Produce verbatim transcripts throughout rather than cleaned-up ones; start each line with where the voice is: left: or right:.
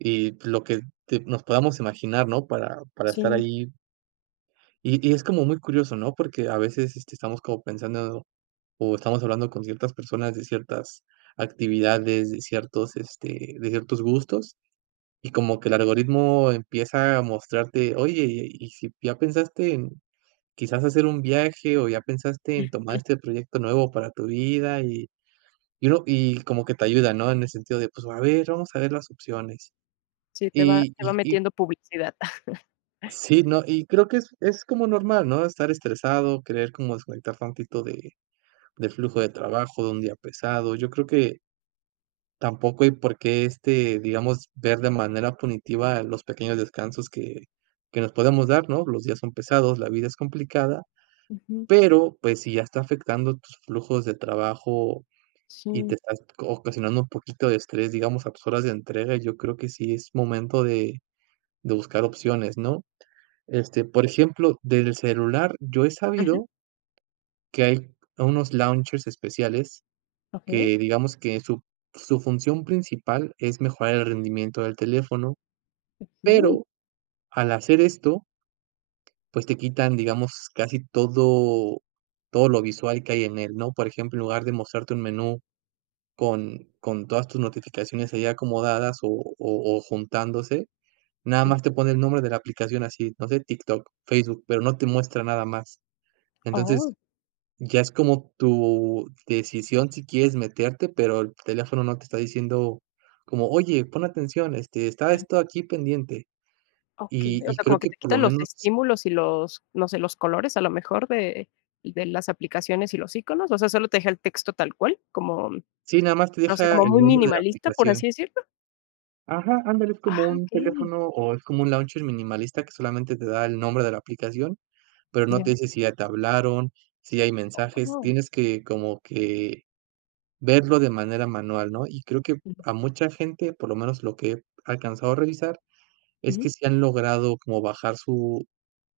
right: Y lo que te nos podamos imaginar, ¿no? Para para estar
left: Sí.
right: ahí y y es como muy curioso, ¿no? Porque a veces, este, estamos como pensando, o estamos hablando con ciertas personas de ciertas actividades, de ciertos, este, de ciertos gustos, y como que el algoritmo empieza a mostrarte: "Oye, ¿y si ya pensaste en quizás hacer un viaje, o ya pensaste en tomar este proyecto nuevo para tu vida", y y uno y como que te ayuda, ¿no? En el sentido de, pues, a ver, vamos a ver las opciones.
left: Sí, te va
right: Y
left: te va
right: y y
left: metiendo publicidad.
right: Sí, no, y creo que es es como normal, ¿no? Estar estresado, querer como desconectar tantito de del flujo de trabajo, de un día pesado. Yo creo que tampoco, y por qué, este, digamos, ver de manera punitiva los pequeños descansos que que nos podemos dar, ¿no? Los días son pesados, la vida es complicada,
left: Ujú.
right: pero, pues, si ya está afectando tus flujos de trabajo, y te
left: Sí.
right: estás ocasionando un poquito de estrés, digamos, a tus horas de entrega, yo creo que sí es momento de de buscar opciones, ¿no? Este, por ejemplo, desde el celular yo he
left: Ujú.
right: sabido que hay unos launchers especiales
left: Okey.
right: que, digamos, que su su función principal es mejorar el rendimiento del teléfono,
left: Okey.
right: pero al hacer esto pues, te quitan, digamos, casi todo todo lo visual que hay en él, ¿no? Por ejemplo, en lugar de mostrarte un menú con con todas tus notificaciones ahí acomodadas, o o o, juntándose, nada
left: Ujú.
right: más te pone el nombre de la aplicación así, no sé, TikTok, Facebook, pero no te muestra nada más. Entonces
left: Oh.
right: ya es como tu decisión si quieres meterte, pero el teléfono no te está diciendo como: "Oye, pon atención, este, está esto aquí pendiente".
left: Okey.
right: Y
left: O
right: y
left: sea,
right: creo
left: como que
right: que
left: te
right: por
left: quita
right: lo
left: los
right: menos
left: estímulos y los, no sé, los colores, a lo mejor, de de las aplicaciones y los íconos, o sea, ¿solo te deja el texto tal cual, como,
right: Sí, nada más te
left: no sé,
right: deja
left: como
right: el
left: muy
right: nombre de la
left: minimalista, por
right: aplicación.
left: así decirlo?
right: Ajá, ándale, es
left: Ah,
right: como un
left: okey.
right: teléfono, o, es como un launcher minimalista que solamente te da el nombre de la aplicación, pero no te
left: Ya.
right: dice si ya te hablaron, si hay mensajes,
left: Oh.
right: tienes que como que verlo de manera manual, ¿no? Y creo que a mucha gente, por lo menos lo que he alcanzado a revisar, es
left: Ujú.
right: que sí han logrado como bajar su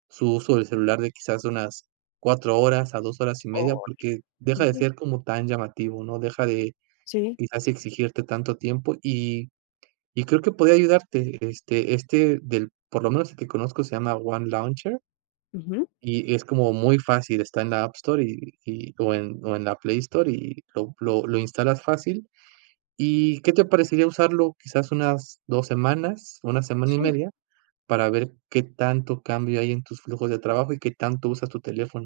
right: su uso del celular de quizás unas cuatro horas a dos horas y media,
left: Ay.
right: porque deja de ser como tan llamativo, ¿no? Deja de
left: Sí.
right: quizás exigirte tanto tiempo. Y y creo que podría ayudarte, este este, del por lo menos el que conozco se llama One Launcher
left: Ujú.
right: y es como muy fácil, está en la App Store, y y, o en o en la Play Store, y lo lo lo instalas fácil. ¿Y qué te parecería usarlo quizás unas dos semanas, una semana y
left: Sí.
right: media. para ver qué tanto cambio hay en tus flujos de trabajo, y qué tanto usas tu teléfono?